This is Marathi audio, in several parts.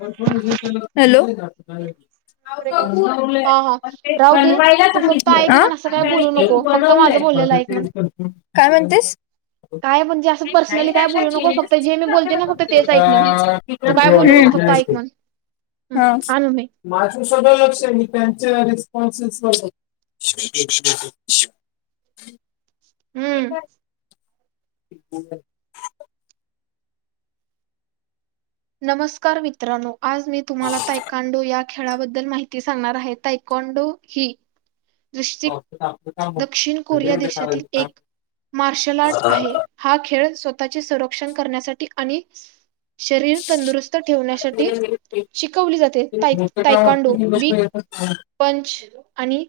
हॅलो! [inaudible] हा हा अ राहू दे तू फक्त ऐक म्हण असं काय बोलू नको फक्त माझं बोललेलं ऐक म्हण काय म्हणतेस? [inaudible] काय म्हणजे अस पर्सनली नाही काय त्याच्या बोलू नको फक्त चेहऱ्याच जे मी बोलते ना फक्त तेच ऐक म्हण. [inaudible] उम्म, आ - [unintelligible] तू काय बोलू नको फक्त ऐक म्हण हं, आणू मी [unintelligible] उमम. [unintelligible] [inaudible] नमस्कार मित्रानो. आज मी तुम्हाला तायकांडू या खेळाबद्दल माहिती सांगणार आहे तायकॉन्डो ही आपलं काम होतं. दक्षिण कोरिया देशातील एक मार्शल आर्ट आहे हा खेळ स्वतः तःचे संरक्षण करण्यासाठी आणि शरीर तंदरुस्त ठेवण्यासाठी शिकवली जाते मोठं काम तायकांडो असतं की लोकं वीक येतात पंच आणि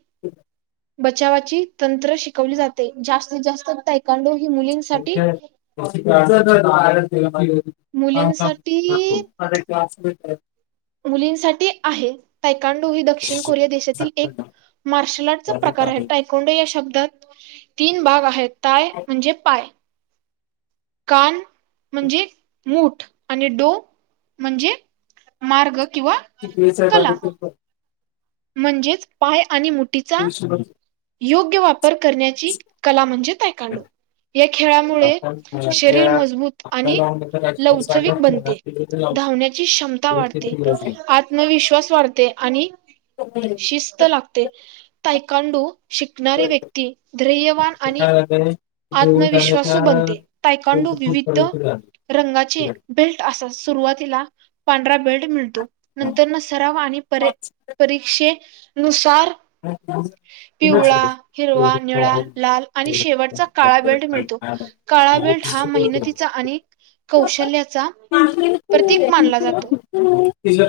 बचावाची तंत्र शिकवली जाते जास्तीत जास्त तायकांडू [inaudible] [unintelligible] मुलींसाठी [unintelligible] मुलींसाठी आहे. तायकांडो ही दक्षिण कोरिया देशातील एक मार्शल आर्टचा प्रकार आहे. तायकोंडो या शब्दात तीन भाग आहेत, ताय म्हणजे पाय कान म्हणजे मूठ. आणि डो म्हणजे मार्ग किंवा कला [unintelligible] म्हणजेच पाय आणि मुठीचा योग्य वाप पर करण्याची कला म्हणजे तायकांडो. या खेळामुळे शरीर मजबूत आणि आपल्याला अंधकाराची लवचविक सांगत नाही ना, बनते, ते तिथे लावून धावण्याची क्षमता पुढे ते वाढते, फिरत नाही. आत्मविश्वास वाढते आणि शिस्त लागते, ताय कांडू शिकणारे व्यक्ती धैयवान ते आणि काय झालंय ते देऊन झालं त्या आत्मविश्वासू बनते. ते तायकांडू खूप विविध पर्यंत झालं रंगाचे तिकडे. बेल्ट असा सुरुवातीला पांढरा बेल्ट मिळतो, नंतर न सरावा आणि परे परीक्षे नुसार पुन्हा पिवळा, ते एवढं हिरवा, निळा, लाल आणि शेवटचा एवढं काळा बेल्ट मिळतो. काय काळा बेल्ट हा झालं? मेहनतीचा आणि कौशल्याचा प्रतीक मानला जातो. तिला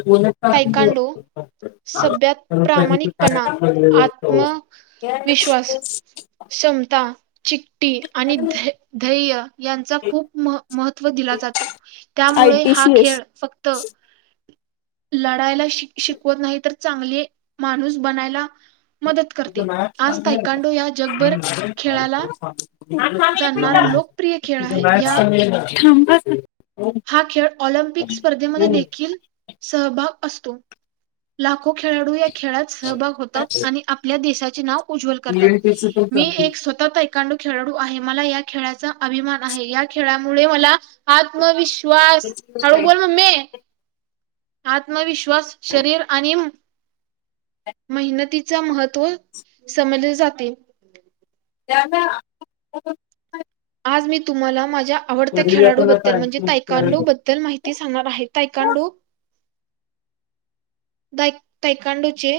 तायकांडो सभ्यात प्रामाणिकपणा, [inaudible] आत्मविश्वास, [inaudible] चिकाटी आणि ध्येय. यांचा खूप मह महत्व. व दिला जातो, त्यामुळे हा खेळ फक्त. लढायला शि शिकवत नाही तर, चांगले माणूस बनायला. मदत करते. आज मॅथम तायकांडो या जगभर खेळाला जाणणारा लोकप्रिय खेळ आहे या बस. हा खेळ ऑलिमपिक स्पर्धेमध्ये हो. देखील सहभाग. असतो. लाख. लाखो खेळाडू, या खेळात सहभाग होतात, आणि आपल्या देशा चे नाव. उज्ज्वल करतात, पण मी चांगली एक आहे. स्वत तिकांडू खेळाडू आहे, मला या खेळाचा अभिमान आहे, या खेळामुळे मला. आत्मविश्वास हाळू बोल मम्मे. आत्मविश्वास, शरीर. आणि मेहनतीच महत्त्व समजले जाते. जा ना. आज मी तुम्हाला माझ्या. आवडत्या पण आता खेळाडूबद्दल म्हणजे ऐकून तायकांडो करायला. बद्दल माहिती सांगणार आहे, तायकांडो. द तैकांडोचे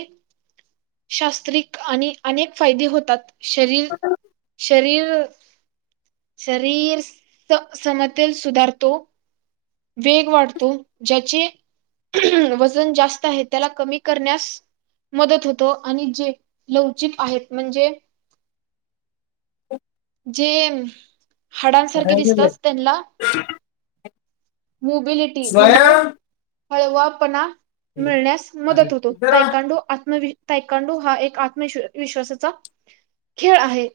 शास्त्रिक आणि अनेक फायदे होतात. शरीर-शरीर. शरीर-समतेत सुधारतो. वेग वाढतो, ज्याचे वजन जास्त आहे, त्याला कमी करण्यास मदत होतो, आणि जे लवचिक आहेत म्हणजे. जे. हाडांसारखे दिसतात त्यांना. ह [unintelligible] मोबिलिटी म्हणजे. हळवा पणा. मिळण्यास अरे मदत होतो, इधर आ. तायकांडो आत्मविस मिळण्यास मदत होतो. तायकांडो हा एक आत्मश विश्वासाचा खेळ आहे,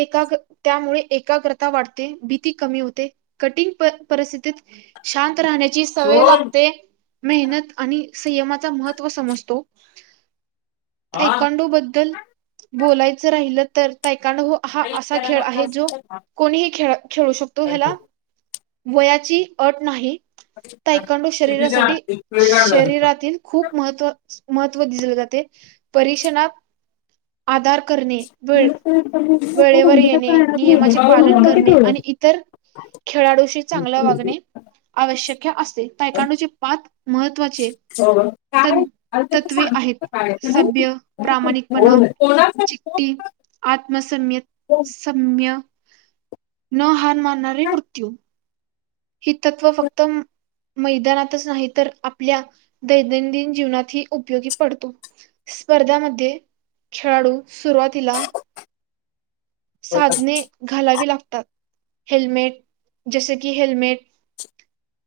एकाग त्यामुळे एकाग्रता वाढते, भीती कमी होते, कटिंग परिस्थितीत शांत. राहण्याची सवय सोड लागते, मेहनत आणि. संयमाचा महत्त्व समजतो. हा तायकांडो बद्दल बोलायचं राहिल. तर तायकांडू. तायकांडू हा आई असा त्याला खेळ नको आहे, असेल जो तर खा. कोणीही खेळ-खेळू शकतो काय ह्याला. करतो? वयाची अट नाही तायकांडु क्षितिजा, शरीरासाठी एक आणला तिथं. शरीरातील खूप महत्व महत्व दिसले जाते परीक्षणात आधार करणे, वेळ [unintelligible] वेळेवर येणे नियमाचे पालन करणे हो आणि इतर खेळाडूशी चांगले वागणे आवश्यक असते. तयकांडूचे पाच महत्त्वाचे हो तन काय आ तर ते तत्वे सांग आहेत काय फ सभ्य प्रामाणिकपणा चिट्टी आत्मसम्य सम्य सम्यं न हार मानणारे काय मृत्यू. ही तत्त्व फक्त मैदानातच नाही तर आपल्या दैनंदिन जीवनात ही उपयोगी पडतो स्पर्धामध्ये खेळाडू सुरुवातीला बता. साधने घालावी लागतात. हेल्मेट जसे की हेल्मेट,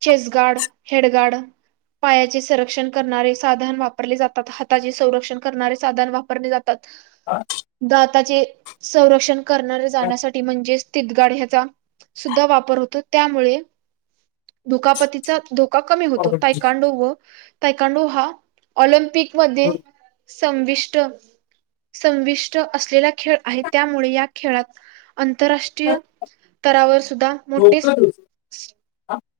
चेस्गार्ड, हेडगार्ड पायाचे संरक्षण करणारे साधन वापरले जातात. हाताचे संरक्षण करणारे साधन वापरले जातात. हा? दाताचे संरक्षण करणारे काय? जाण्यासाठी म्हणजेच [unintelligible] गाड ह्याचा सुद्धा वापर होतो त्यामुळे दुखापतीच्या कमी होतो पावभाजी. तयकांडो व तायकांडू हा ऑलिम्पिक मध्ये कोण? संविष्ट संविष्ट असलेला खेळ आहे त्यामुळे या खेळात आंतरराष्ट्रीय स्तरावर सुद्धा मोठे झोपलं तू?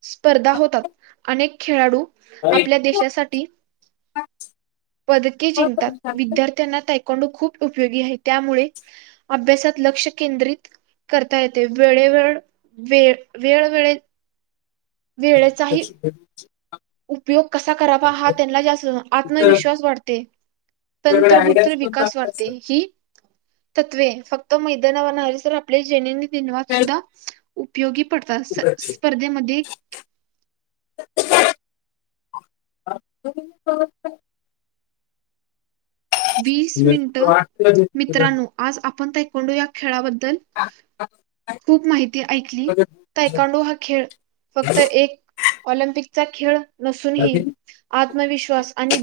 स्पर्धा होतात, अनेक खेळाडू काय? आपल्या भेटलं देशासाठी पदके तर जिंकतात, करून सांगतो. विद्यार्थ्यांना त्या [unintelligible] खूप उपयोगी आहे त्यामुळे अभ्यासात लक्ष केंद्रित करता येते, वेळे वळ वेळ वेळ वेळ. वेळेचाही. कशी भेटली? उपयोग कसा करावा हा त्यांना जास्त तुझं- आत्मविश्वास वाढते, तुझ्याकडे तंत्रगुत्र आयडियाज पण विकास चांगल्या वाढते असतात. हि तत्वे फक्त मैदानावर [unintelligible] तर आपले जेणे धन्यवाद काय? सुद्धा उपयोगी. स्पर्धा असतात, कुठे? स्पर्धेमध्ये [inaudible] वीस करून मिनट, तुला वाटतं का भेटलं? मित्रांनो आज आप पण तायकांडूला या खेळाबद. बद्दल खा. खूप माहिती ऐकली, सगळं तायकांडो हा खेळ फक्त एक ऑलिम्पिकचा खेळ. नसूनही राहतील आत्मविश्वास आणि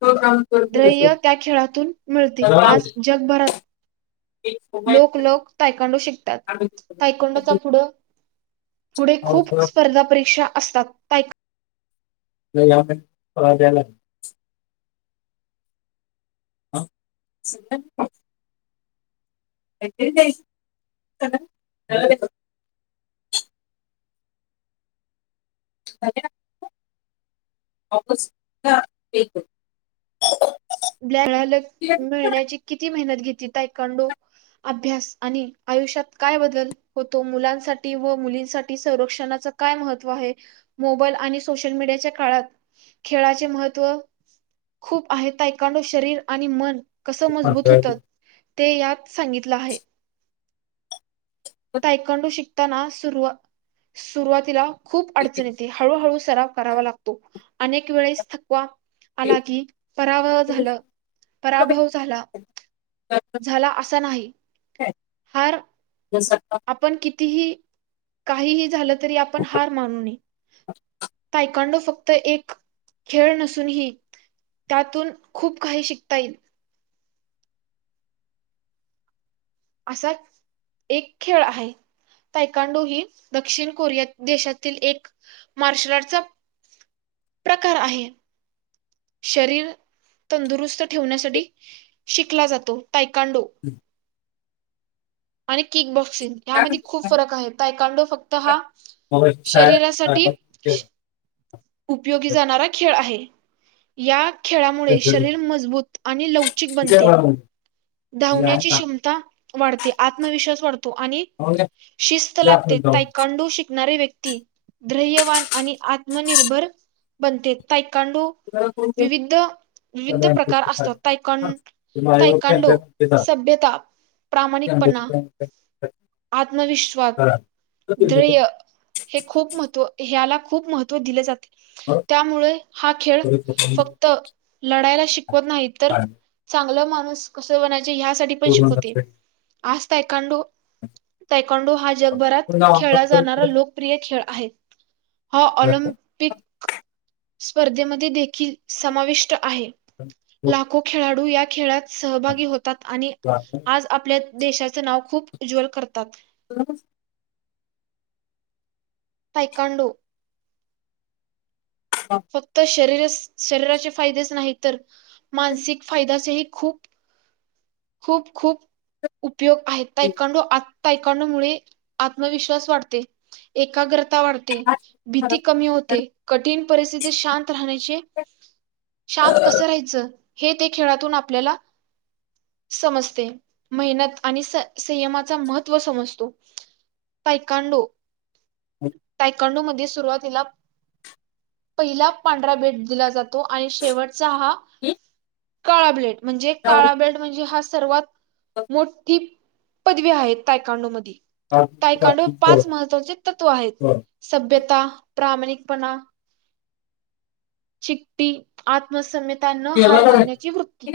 तो काम करतो तसं ध्य. खेळातून मिळते तर जाऊ. आज आम्ही जगभरात. एक मोबाईल लोक-लोक तायकांडो शिकतात, आम्ही तायखांडोचा करतो. पुढं-पुढे खूप पावसाळ्यात स्पर्धा परीक्षा. असतात स्थायिक. मला [unintelligible] हा [unintelligible] [unintelligible] स् वापस, [unintelligible] ब्लयांक मिळण्याची किती मेहनत घेत. तायकांडो अभ्यास आणि आयुष्यात काय बदल होतो, मुलांसाठी व मुलींसाठी संरक्षणाचा काय महत्त्व आहे, मोबाईल आणि सोशल मीडियाच्या काळात खेळाचे महत्व खूप आहे, तायकांडो अभ्यास आणि आयुष्यात काय बदल होतो, मुलांसाठी व मुलींसाठी संरक्षणाच काय महत्त्व आहे, मोबाईल आणि सोशल मीडियाच्या काळात खेळाचे महत्त्व खूप आहे ताय. तायकांडो शरीर आणि मन. कसं पण मजबूत होतं. ते यात सांगितलं आहे. तायकांडू शिकू. ताना सुरु सुरुवातीला. खूप अडचणी येते हळूहळू. सराव करावा लागतो, अनेक वेळेस थकवा आला की पराभ झालं, पराभव झाला-झाला, असा नाही हार आपण कितीही. काहीही झालं तरी आपण हार मानू नये, तायकांडो फक्त एक खेळ नसूनही त्यातून खूप काही शिकता येईल. असा एक खेळ आहे तायकांडो ही दक्षिण कोरिया देशातील एक मार्शल आर्टचा प्रकार आहे, शरीर तंदुरुस्त ठेवण्यासाठी शिकला जातो. तायकांडू. त्या- आणि किक बॉक्स क्सिंग यामध्ये खूप फरक आहे, तायकांडू फक्त हा मग अशी साय- शरीरासाठी सायबा केलं. उपयोगी जाणारा खेळ आहे. या. ते खेळामुळे घरी. शरीर मजबूत आणि लवचिक ते बनते. बरं म्हणजे. हे आहे धावण्याची ना. क्षमता. वाढते आत्मविश्वास वाढतो. आणि मग या- शिस्त या लागते, आपण जाऊन. तायकांडू शिकतो. शिकणारी व्यक्ती धैर्यवान आणि आत्मनिर्भर बनते. ांडू तुम्हाला कोण कोण विविध त्या विविध प्रकार बँकेचं असतात सायबा. हा. ते माझ्यावर तयकन ड कॅमेरा घेतात. सभ्यता कॅमेराची प्रामाणिकपणा बँक काय- काय आत्मविश्वास करा. तर ते लिहिलं. ्रय हे खूप मह ह्याला खूप महत्त्व दिले जाते बरं. त्यामुळे हा खेळ परत आपण फक्त लढायला शिकवत नाही तर काढलं. चांगलं मा बस कसं बनाय ह्यासाठीठी पण पूर्ण शिकवते नसेल. आस्त इई कडो तायकंडो हा जगभरात खेळला जाणारा लोकप्रिय खेळ आहेत हो ऑलिमपिक स्पर्धेमध्ये देखील समाविष्ट आहे लाखो खेळाडू या खेळात सहभागी होतात आणि आज आपल्या देशाचं नाव खूप उज्ज्वल करतात बर पैकाडू फक्त शरीर शरीराचे फायदेच नाही तर मानसिक फायदा सहित खू खूप खूप उपयोग आहेत कडू कामुळे आत्मविश्वास वाढते एकाग्र वाढते भीती कमी होते कठीण परिस्थिती शांत राहण्याची शांत कसं राहायचं हे ते खेळातून आपल्याला समजते मेहनत आणि संयमाचा महत्त्व समजतो पायकांडो हो कांडू मध्ये सुरुवातीला पहिला पांढरा भेट दिला जातो आणि शेवटचा हा ह काळा प्लेट म्हणजे काळाबेल्ट ि हास सर्वात मोठी पदवी हाय तायकांडो मध्ये. तयकाांडो पाच महत्त्वाचे तत्व आहेत. सभ्य ता प्रामणिकपणा. चिट्टी आत्मसम्यत न हार मानण्याची वृत्ती.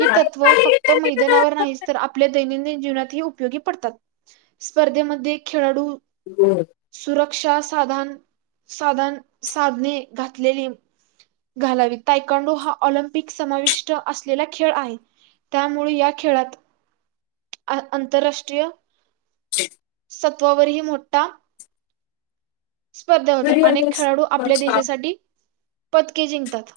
ही तत्त्व फक्त मैदानावर नाहीत तर आपल्या दै दैनंदिन जीवनात हि उपयोगी पडतात. स्पर्धेमध्ये खेळाडू दे. श्या साधान, साधान, साधने घातलेले घालावी तायकांडो हा ऑलिम्पिक समाविष्ट अस गेला खेळ आहे त्यामुळे या खेळात आंतरराष्ट्रीय [unintelligible] सत्वावरही मोठा स्पर्धा होत्या अनेक खेळाडू आपल्या देशासाठी पतके जिंकतात.